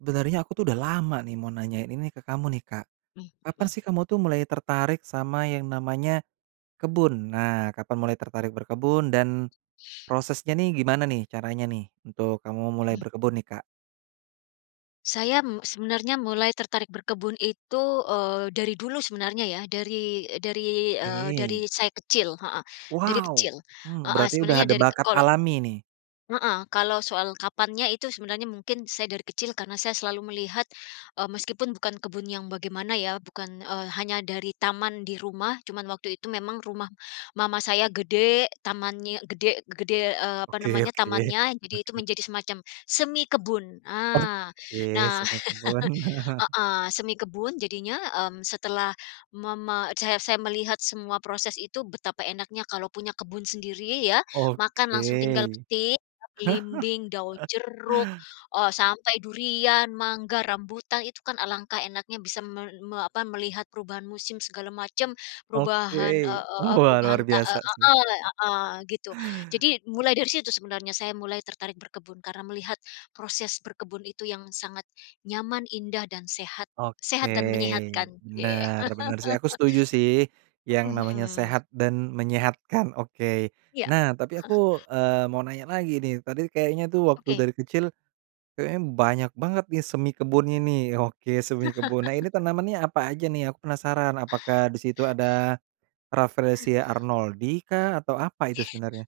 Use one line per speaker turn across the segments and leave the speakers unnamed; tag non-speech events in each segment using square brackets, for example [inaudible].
Sebenarnya aku tuh udah lama nih mau nanyain ini ke kamu nih, Kak.
Mhm,
Kapan
hmm.
sih kamu tuh mulai tertarik sama yang namanya kebun? Nah, kapan mulai tertarik berkebun, dan prosesnya nih gimana nih caranya nih, untuk kamu mulai
Mhm.
berkebun nih, Kak?
Saya, mmm, sebenarnya mulai tertarik berkebun itu, eee, dari dulu sebenarnya ya dari dari, eee,
Oke.
dari saya kecil, heeh. Dari
Wow!
kecil,
Mmm,
heeh,
berarti udah
sebenarnya
ada
dari
bakat
kolo
alami nih.
Heeh, kalau soal kapannya itu sebenarnya mungkin saya dari kecil karena saya selalu melihat, eee, meskipun bukan kebun yang bagaimana ya bukan eee, hanya dari taman di rumah cuman waktu itu memang rumah mama saya gede, tamannya gede gede eee, apa
Oke
namanya,
oke.
tamannya jadi itu
Oke.
menjadi semacam semi kebun, ah.
Oke,
Nah,
semi kebun.
[chuckles]
[chuckles]
heeh, semi kebun jadinya, mmm, setelah mama eee, saya saya melihat semua proses itu betapa enaknya kalau punya kebun sendiri ya, makan langsung tinggal
Oke.
petik, belimbing, daun
[chuckles]
jeruk, eee, sampai durian, mangga, rambutan itu kan alangkah enaknya bisa me me apa melihat perubahan musim segala macam perubahan
Oke.
eee eee eee,
Wah
perubahan
luar
te ah
biasa
ah
sih.
ah, ah ah, gitu. Jadi mulai dari situ sebenarnya saya mulai tertarik berkebun karena melihat proses berkebun itu yang sangat nyaman, indah, dan sehat.
Oke.
Sehat dan menyehatkan, oke.
Benar benar sih aku setuju sih,
[chuckles]
yang
Mhm,
namanya
hmm.
sehat dan menyehatkan, oke.
Iya.
Nah tapi
[chuckles]
aku, eee, mau nanya lagi nih, tadi kayaknya tuh waktu
Oke.
dari kecil, kayaknya banyak banget nih semi kebunnya nih. Oke semi kebun. Nah ini
[chuckles]
tanamannya apa aja nih aku penasaran, apakah di situ ada, Rafflesia Arnoldii kah, atau apa itu sebenarnya?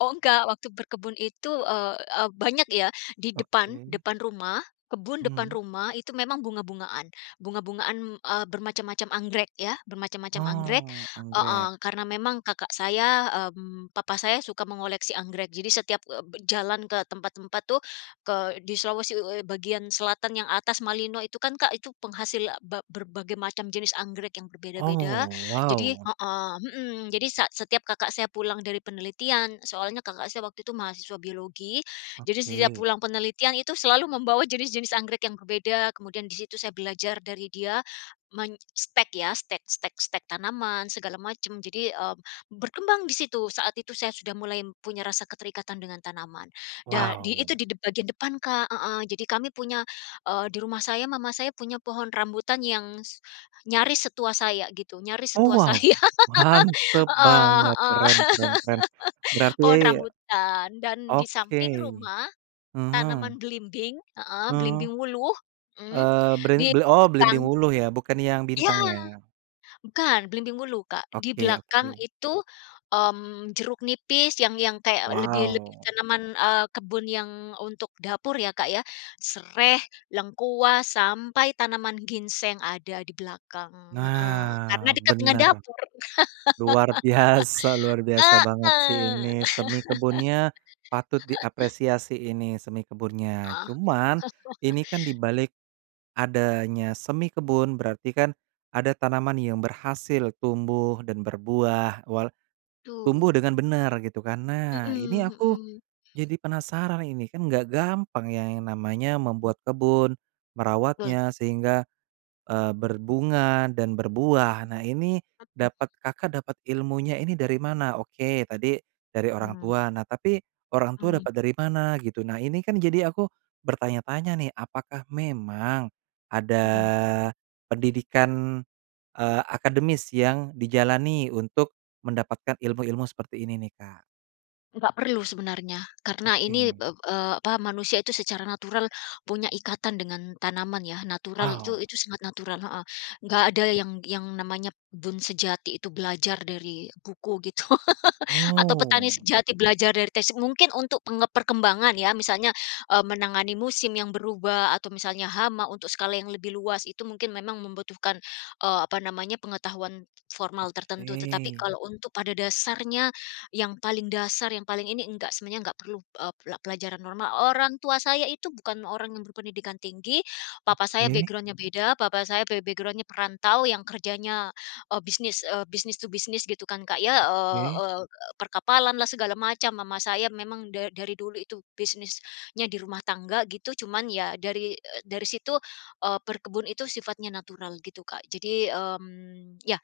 Oh enggak. Waktu berkebun itu, eee eee, banyak ya di depan,
Oke.
depan rumah, kebun depan
Mmm.
rumah itu memang bunga-bungaan. Bunga-bungaan, eee, bermacam-macam anggrek ya, bermacam-macam anggrek
Oh,
heeh,
anggrek.
karena memang kakak saya, mmm, papa saya suka mengoleksi anggrek jadi setiap, eee, be jalan ke tempat-tempat tuh ke di Sulawesi u e bagian selatan yang atas Malino itu kan, Kak, itu penghasil a ba berbagai macam jenis anggrek yang berbeda-beda,
Oh,
jadi
wow!
heeh, hmm, jadi sa setiap kakak saya pulang dari penelitian soalnya kakak saya waktu itu mahasiswa biologi, jadi setiap
Oke.
pulang penelitian itu selalu membawa jenis-jenis anggrek yang berbeda kemudian di situ saya belajar dari dia, menstek ya, stek stek stek tanaman segala macam jadi, eee, berkembang di situ saat itu saya sudah mulai punya rasa keterikatan dengan tanaman, da di itu
Wow!
di dep bagian depan, Kak heeh, jadi kami punya eee, di rumah saya mama saya punya pohon rambutan yang s nyaris setua saya gitu, nyaris
Oh,
setua
wow!
saya. [laughs]
Mantap
Heeh
banget!
heeh.
Keren keren keren!
[laughs] Pohon
Berarti
rambutan dan di
Oke,
samping rumah, tanaman
mhm.
belimbing heeh,
Hmm.
belimbing wuluh, mmm,
Eee, beri
di
bel oh, belimbing
belakang
wuluh ya, bukan yang
Iya.
bintang ya?
Bukan, belimbing wuluh, Kak. Di
Oke
belakang
oke.
itu, mmm, jeruk nipis yang yang kayak lebih lebih
Wow!
tanaman, eee, kebun yang untuk dapur ya, Kak, ya. Sereh, lengkuas, sampai tanaman ginseng ada di belakang, heeh, karena
Nah,
dekat dengan
benar.
dapur.
Luar biasa luar biasa
[laughs]
banget sih
Heeh.
ini semi kebunnya, patut
[laughs]
diapresiasi ini semi kebunnya.
Ah.
Cuman,
[chuckles]
ini kan di balik adanya semi kebun berarti kan ada tanaman yang berhasil tumbuh dan berbuah, wal tumbuh
Betul.
dengan benar gitu kan. Nah, ini
Mmm,
aku
hmm.
jadi penasaran ini, kan nggak gampang ya yang namanya
Mhm.
membuat kebun,
Betul.
merawatnya, sehingga, eee, berbunga dan berbuah, nah ini dapat Kakak dapat ilmunya ini dari mana? Oke, tadi dari orang
Mmm.
tua, nah tapi orang tua
Mmm.
dapat dari mana gitu? Nah ini kan jadi aku bertanya-tanya nih apakah memang ada,
Mhm.
pendidikan, eee, akademis yang dijalani untuk mendapatkan ilmu-ilmu seperti ini nih, Kak?
Enggak perlu sebenarnya, karena ini ep
Oke.
eee, apa manusia itu secara natural punya ikatan dengan tanaman ya natural itu
Wow!
itu sangat natural, heeh. Enggak ada yang yang namanya berkebun sejati itu belajar dari buku gitu [laughs] atau petani
Oh.
sejati belajar dari tesi mungkin untuk peng perkembangan ya misalnya, eee, menangani musim yang berubah, atau misalnya hama untuk skala yang lebih luas itu mungkin memang membutuhkan, eee, apa namanya pengetahuan formal tertentu tetapi
Oke.
kalau untuk pada dasarnya, yang paling dasar yang paling ini enggak semuanya enggak perlu, eee, pola pelajaran normal. Orang tua saya itu bukan orang yang berpendidikan tinggi, papa saya
Oke.
background-nya beda papa saya be background-nya perantau yang kerjanya, eee, bisnis, eee, business to business gitu kan, Kak, ya, eee
Oke.
eee, perkapalanlah, segala macam, mama saya memang da dari dulu itu bisnisnya di rumah tangga gitu. Cuman ya dari, eee, situ, eee, berkebun itu sifatnya natural gitu, Kak, jadi mmm, ya,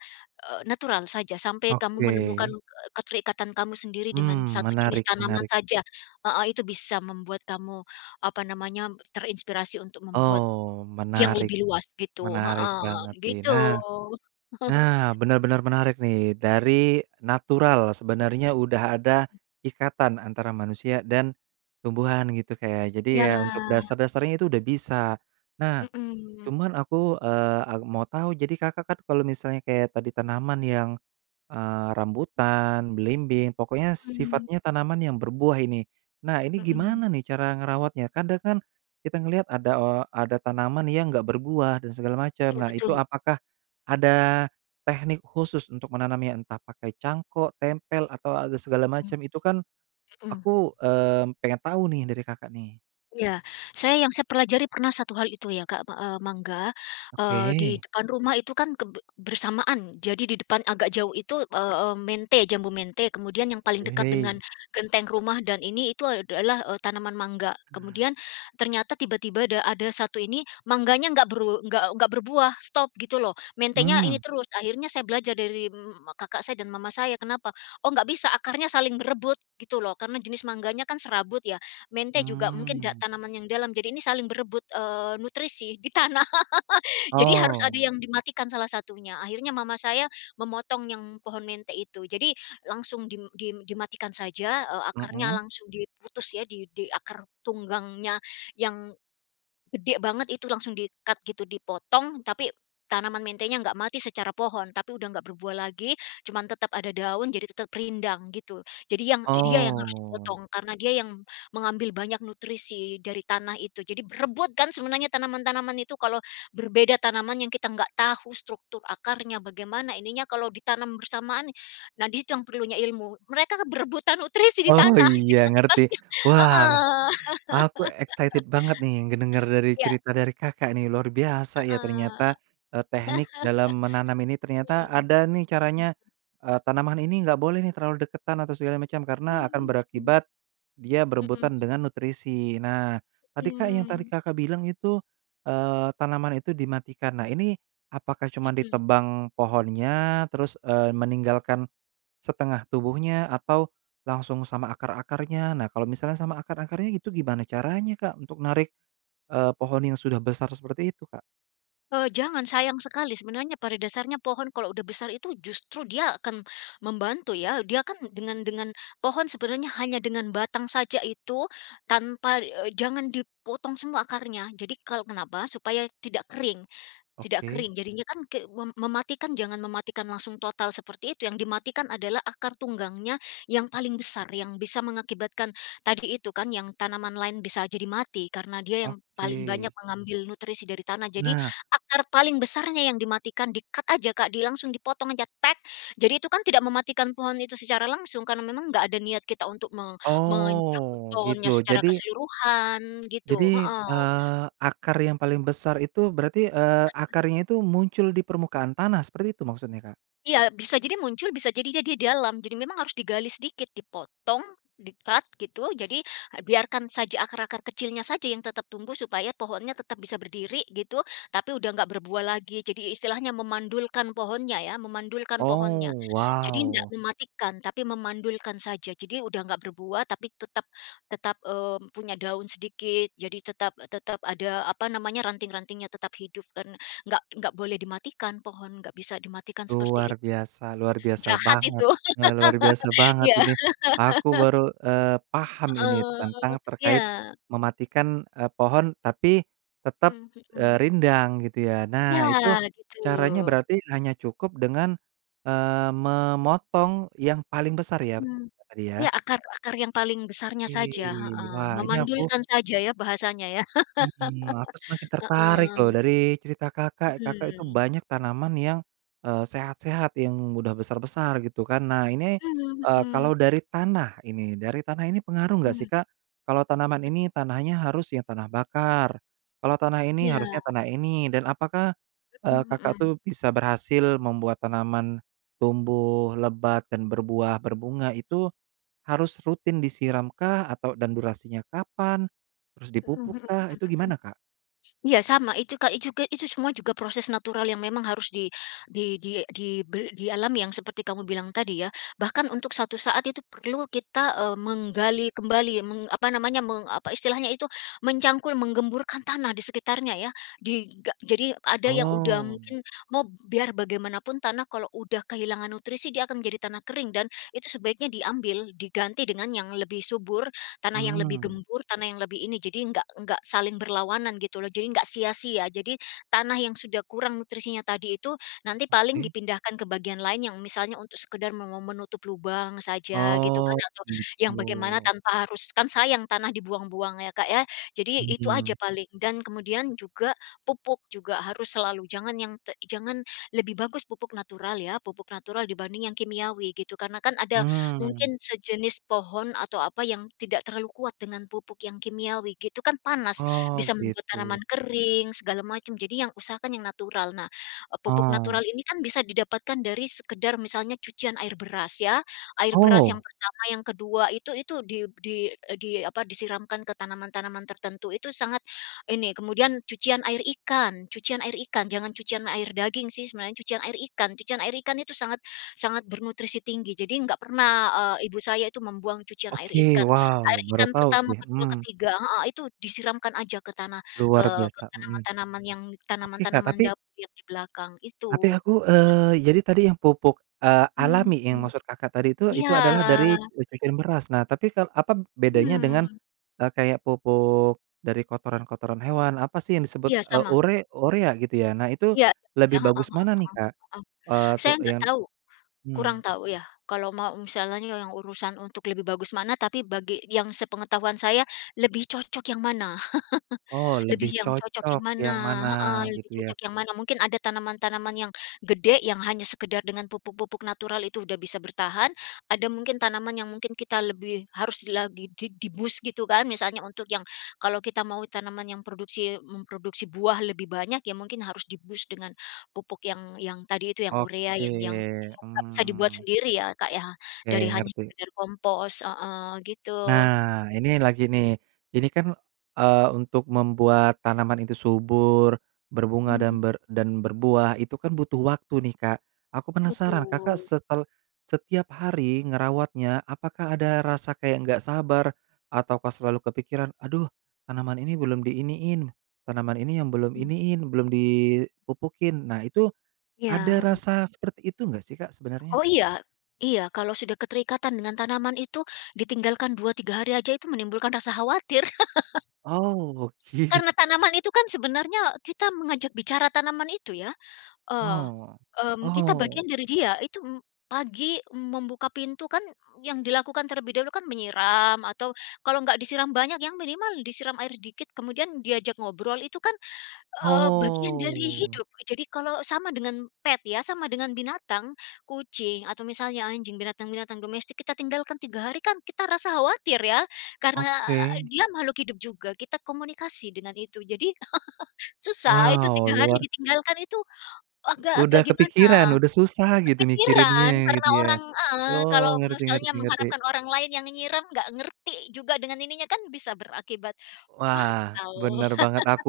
eee, natural saja sampai kamu menemukan,
Oke.
eee, keterikatan kamu sendiri dengan
Mmm,
1 jenis
menarik
tanaman
menarik.
saja, heeh, itu bisa membuat kamu apa namanya terinspirasi untuk membuat
Oh,
yang
menarik,
lebih luas gitu,
menarik
heeh.
banget sih.
Gitu.
Nah,
[chuckles]
nah benar-benar menarik nih. Dari natural, sebenarnya udah ada ikatan antara manusia dan tumbuhan gitu, Kak, ya. Jadi
Iya
ya untuk
lah.
dasar-dasarnya itu udah bisa. Nah,
Mhm.
cuman aku, eee ah, mau tahu jadi Kakak kan kalau misalnya kayak tadi tanaman yang, eee rambutan, belimbing, pokoknya
Mmm.
sifatnya tanaman yang berbuah ini. Nah ini
Mmm.
gimana nih cara ngerawatnya? Kadang kan kita ngeliat ada, eee, ada tanaman yang enggak berbuah dan segala macem,
Iya
nah itu
betul.
apakah ada tehnik khusus untuk menanamnya? Entah pakai cangkok, tempel atau, a segala
Mmm.
macem itu kan
Mhm.
aku, eee, pengen tahu nih dari Kakak nih?
Iya. Saya yang saya pelajari pernah satu hal itu ya, Kak, me a mangga, eee, di
Oke.
depan rumah itu kan keb bersamaan jadi di depan agak jauh itu, eee eee, mente jambu mente kemudian yang paling dekat
Oke.
dengan genteng rumah dan ini itu a adalah tanaman mangga.
Nah.
Kemudian ternyata tiba-tiba da ada 1 ini mangganya enggak beru enggak enggak berbuah, stop gitu loh. Mentenya ini
Mmm.
terus akhirnya saya belajar dari mmm mmm, kakak saya dan mama saya, kenapa, "Oh, enggak bisa akarnya saling berebut," gitu loh karena jenis mangganya kan serabut ya, mente juga mungkin da
Mmm.
tanaman yang dalam jadi ini saling berebut, eee, nutrisi di tanah, [laughs] jadi harus ada
Oh.
yang dimatikan salah satunya. Akhirnya mama saya memotong yang pohon mente itu, jadi langsung dim dim dimatikan saja, eee, akarnya
Mmm.
langsung diputus ya di di akar tunggangnya yang, gede banget itu langsung di-cut gitu dipotong tapi, tanaman mentenya enggak mati secara pohon, tapi udah nggak berbuah lagi cuman tetap ada daun jadi tetap rindang gitu. Jadi yang dia yang harus
Oh.
dipotong karena dia yang mengambil banyak nutrisi dari tanah itu jadi berebut kan sebenarnya tanaman-tanaman itu kalau berbeda tanaman yang kita enggak tahu struktur akarnya, bagaimana ininya kalau ditanam bersamaan, nah di situ yang perlunya ilmu. Mereka berebutan nutrisi di
Oh
tanah gitu
iya
kan
ngerti.
pasti
Wah,
heeh.
aku excited banget nih ngedenger
[laughs]
dari
Iya.
cerita dari Kakak nih, luar biasa ya
Heeh.
ternyata. Eee, tehnik dalam menanam ini
[laughs]
ternyata
Mhm.
ada nih caranya, eee, "Tanaman ini enggak boleh nih terlalu deketan atau segala macam, karena akan
Hmm, mmm.
berakibat, dia berebutan
Mhm.
dengan nutrisi." Nah, tadi, Kak, yang tadi
Mmm.
Kakak bilang itu, eee, tanaman itu dimatikan. Nah ini apakah cuma
Mhm.
ditebang pohonnya, terus, eee, meninggalkan, setengah tubuhnya atau langsung sama akar-akarnya? Nah kalau misalnya sama akar-akarnya gitu gimana caranya, Kak, untuk narik, eee, pohon yang sudah besar seperti itu, Kak?
Eee, jangan sayang sekali sebenarnya pada dasarnya pohon kalau udah besar itu justru dia akan membantu ya, dia kan dengan dengan pohon sebenarnya hanya dengan batang saja itu tanpa eee, jangan dipotong semua akarnya jadi kalau kenapa, supaya tidak kering tidak
Oke.
kering. Jadinya kan ke mem mematikan jangan mematikan langsung total seperti itu yang dimatikan adalah akar tunggangnya yang paling besar yang bisa mengakibatkan tadi itu kan yang tanaman lain bisa jadi mati karena dia yang paling
Oke.
banyak mengambil nutrisi dari tanah jadi,
Nah.
akar paling besarnya yang dimatikan di-cut aja, Kak, di langsung dipotong aja, "tek" jadi itu kan tidak mematikan pohon itu secara langsung karena memang enggak ada niat kita untuk me mencabut
Oh, gitu
pohonnya secara
jadi
keseluruhan gitu
jadi,
heeh.
eee, akar yang paling besar itu berarti, eee,
[unintelligible]
akarnya itu muncul di permukaan tanah seperti itu maksudnya, Kak?
Iya bisa jadi muncul bisa jadi dia dalam, jadi memang harus digali sedikit dipotong, di-cut, gitu. Jadi biarkan saja akar-akar kecilnya saja yang tetap tumbuh supaya pohonnya tetap bisa berdiri gitu, tapi udah nggak berbuah lagi, jadi istilahnya memandulkan pohonnya ya, memandulkan
Oh.
pohonnya. Jadi ndak
Wow!
mematikan tapi memandulkan saja, jadi udah enggak berbuah tapi tetap tetap, eee, punya daun sedikit, jadi tetap tetap ada apa namanya, ranting-rantingnya tetap hidup kan enggak enggak boleh dimatikan pohon, enggak bisa dimatikan seperti
Luar
itu.
biasa. Luar biasa
Jahat itu!
banget, luar biasa
[laughs]
banget
Iya.
ini. Aku
[laughs]
baru, eee, paham ini tentang
Heeh.
terkait,
Iya.
mematikan, eee, pohon tapi tetap,
Mmm,
eee,
hmm.
rindang gitu ya.
Ya,
Nah, itu
gitu.
caranya berarti hanya cukup dengan, eee, memotong yang paling besar ya,
Mhm.
tadi ya?
Ya akar akar yang paling besarnya saja,
Ih,
heeh.
wah ini aku
Memandulkan saja ya, bahasanya ya.
Mhm, aku semakin
[laughs]
tertarik loh
Heeh.
dari cerita Kakak, Kakak itu
Mhm.
banyak tanaman yang, eee, sehat-sehat yang mudah besar-besar gitu kan. Nah ini,
Mmm
eee,
hmm.
kalau dari tanah ini, dari tanah ini pengaruh enggak sih,
Mhm.
Kak? Kalau tanaman ini
[unintelligible]
tanahnya harus yang tanah bakar, kalau tanah ini harusnya
Iya.
tanah ini, dan apakah, eee,
Mhm,
Kakak
hmm.
tuh bisa berhasil membuat tanaman tumbuh lebat dan berbuah, berbunga, itu harus rutin disiramkah atau dan durasinya kapan, terus
Mhm, hmm hmm hmm.
dipupukkah, itu gimana, Kak?
Ya sama itu, Kak, i juga itu semua juga proses natural yang memang harus di di di dibel di alam yang seperti kamu bilang tadi ya. Bahkan untuk suatu saat itu perlu kita, eee, menggali kembali meng apa namanya, meng apa istilahnya itu mencangkul menggemburkan tanah di sekitarnya ya. Diga jadi ada yang udah
Oh.
mungkin mob biar bagaimanapun tanah kalau udah kehilangan nutrisi dia akan menjadi tanah kering dan itu sebaiknya diambil, diganti dengan yang lebih subur, tanah yang lebih
Mmm.
gembur, tanah yang lebih ini, jadi enggak enggak saling berlawanan gitu loh. Jadi enggak sia-sia, jadi tanah yang sudah kurang nutrisinya tadi itu, nanti paling
Oke.
dipindahkan ke bagian lain yang misalnya untuk sekedar me me menutup lubang saja gitu kan,
Oh,
atau yang bagaimana
gitu.
tanpa harus kan sayang tanah dibuang-buang ya, Kak, ya. Jadi itu aja
Mhm.
paling. Dan kemudian juga pupuk juga harus selalu jangan yang te jangan lebih bagus pupuk natural ya, pupuk natural dibanding yang kimiawi gitu, karena kan ada
Hmm.
mungkin sejenis pohon atau apa yang tidak terlalu kuat dengan pupuk yang kimiawi gitu, kan panas,
Oh,
bisa membuat
gitu.
tanaman kering, segala macam jadi yang usahakan yang natural. Nah, eee, pupuk natural
Oh.
ini kan bisa didapatkan dari sekadar misalnya cucian air beras ya, air beras yang
Oh!
pertama yang kedua itu itu, di di di apa, disiramkan ke tanaman-tanaman tertentu itu sangat ini kemudian cucian air ikan cucian air ikan, jangan cucian air daging sih sebenarnya cucian air ikan. Cucian air ikan itu sangat sangat bernutrisi tinggi jadi enggak pernah, eee, ibu saya itu membuang cucian air
Oke,
ikan. Air
wow, baru
ikan
tahu
pertama
nih,
kedua,
mmm.
ketiga heeh, itu disiramkan aja ke tanah, ke
Luar
ke
biasa, mhm.
tanaman-tanaman yang
Oke, Kak,
tanaman-tanaman
tapi
dapur yang di belakang,
tapi
itu.
aku, eee, jadi tadi yang pupuk, eee,
Mmm
alami yang
mmm,
maksud Kakak tadi itu itu
iya.
adalah dari racikan beras, nah tapi ka apa bedanya dengan,
Mmm.
eee, kayak pupuk, dari kotoran-kotoran hewan apa sih yang disebut,
Iya,
eee,
sama.
ure urea gitu ya? Nah itu
Iya, iya.
lebih
Heeh
bagus
heeh
mana nih,
heeh
Kak?
heeh.
Eee,
Saya
tuk
enggak
yan
tahu. Kurang
hmm.
tahu ya, kalau mau misalnya yang urusan untuk lebih bagus mana, tapi bagi yang sepengetahuan saya lebih cocok yang mana.
Oh,
[chuckles] Lebih
lebih
yang cocok yang
cocok
mana,
yang mana
heeh. Lebih
gitu ya.
cocok yang mana mungkin ada tanaman-tanaman yang gede yang hanya sekadar dengan pupuk-pupuk natural itu udah bisa bertahan, ada mungkin tanaman yang mungkin kita lebih harus lagi di di-boost gitu kan misalnya untuk yang kalau kita mau tanaman yang produksi memproduksi buah lebih banyak ya mungkin harus di-boost dengan pupuk yang yang tadi itu yang urea yang yang
Oke,
[unintelligible] nggak bisa dibuat
mmm.
sendiri ya, Kak, ya,
Oke,
dari hanya
ngerti.
sekadar kompos heeh gitu.
Nah, ini lagi nih, jadi kan, eee, untuk membuat tanaman itu subur, berbunga
Hmm, mhm.
dan ber dan berbuah itu kan butuh waktu nih, Kak. Aku penasaran Kakak
Betul.
setel setiap hari ngerawatnya, apakah ada rasa kayak enggak sabar ataukah selalu kepikiran, "Aduh tanaman ini belum di iniin, tanaman ini yang belum
Mmm.
iniin, belum dipupukin," nah itu,
Ya,
ada
hmm.
rasa seperti itu enggak sih, Kak sebenarnya?
Oh iya. Iya kalau sudah keterikatan dengan tanaman itu, ditinggalkan 2, 3 hari aja itu menimbulkan rasa khawatir. [laughs]
Oh git
Karena tanaman itu kan sebenarnya kita mengajak bicara tanaman itu ya. Eee,
Oh,
mmm, kita
oh.
bagian dari dia, itu em pagi m membuka pintu kan yang dilakukan terlebih dahulu kan menyiram, atau kalau enggak disiram banyak yang minimal disiram air dikit kemudian diajak ngobrol itu kan, eee, bagian dari
Oh.
hidup. Jadi kalau sama dengan pet ya, sama dengan binatang, kucing, atau misalnya anjing, binatang-binatang domestik, kita tinggalkan 3 hari kan kita rasa khawatir ya, karena a
Oke.
dia makhluk hidup juga, kita komunikasi dengan itu jadi, [laughs] susah itu
Wow,
3 hari
luar
ditinggalkan itu, agak-agak
Udah
gimana.
kepikiran, udah susah gitu mikirinnya
Kepikiran,
ya
karena
gitu ya.
orang heeh,
Wow,
kalau
ngerti
misalnya
ngerti ngerti.
mengharapkan orang lain yang nyiram enggak ngerti juga dengan ininya kan bisa berakibat
Wah,
fatal.
benar banget aku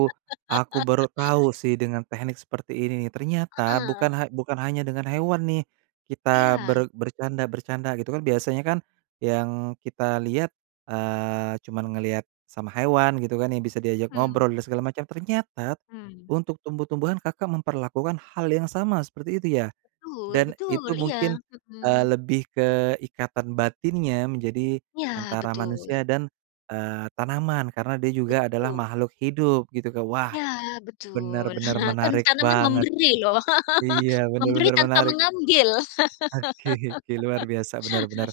aku baru tahu sih dengan tehnik seperti ini ternyata
Heeh.
bukan ha bukan hanya dengan hewan nih, kita
Iya.
ber bercanda-bercanda gitu kan biasanya kan yang kita lihat, eee, cuma ngelihat sama hewan gitu kan yang bisa diajak
Hmm.
ngobrol dan segala macam, ternyata,
Mmm.
untuk tumbuh-tumbuhan Kakak memperlakukan hal yang sama seperti itu ya,
Betul
dan
betul.
itu
Iya.
mungkin, eee,
Mmm.
lebih ke ikatan batinnya menjadi
Iya,
antara
betul.
manusia dan, eee, tanaman karena dia juga adalah
Betul.
makhluk hidup gitu. Wah,
Ya, betul.
benar-benar
[chuckles] Kan
menarik
tanaman
banget.
memberi loh.
Iya,
[laughs] Memberi
benar-benar
tanpa
menarik.
mengambil.
Oke oke, luar biasa, benar benar.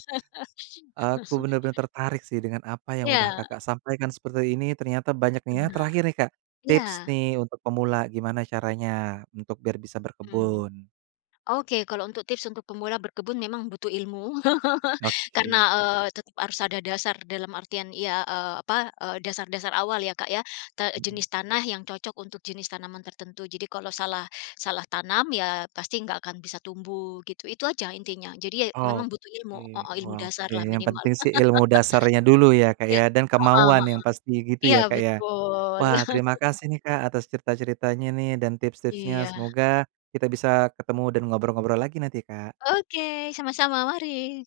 Aku
[laughs]
benar-benar tertarik sih dengan apa yang udah
Iya.
Kakak sampaikan seperti ini ternyata banyak nih ya.
Benar,
Terakhir nih, Kak, tips
iya.
nih untuk pemula gimana caranya, untuk biar bisa
Mmm.
berkebun?
Oke kalau untuk tips untuk pemula berkebun memang butuh ilmu, [chuckles] karena,
Oke.
eee, tetap harus ada dasar dalam artian ya, eee, apa, eee, dasar-dasar awal ya, Kak, ya. Ta
Mmm.
jenis tanah yang cocok untuk jenis tanaman tertentu, jadi kalau salah salah tanam ya pasti enggak akan bisa tumbuh gitu. Itu aja intinya jadi ya memang butuh ilmu,
Oke,
heeh, ilmu
wah oke
dasarlah
yang
minimal.
penting sih ilmu dasarnya dulu ya,
[laughs]
Kak,
Iya,
ya, dan
heeh
kemauan
heeh.
yang pasti gitu
Iya
ya, Kak, ya?
betul.
Wah terima
[chuckles]
kasih nih, Kak, atas cerita-ceritanya nih dan tips-tipsnya
Iya.
semoga kita bisa ketemu dan ngobrol-ngobrol lagi nanti, Kak.
Oke, sama-sama, mari.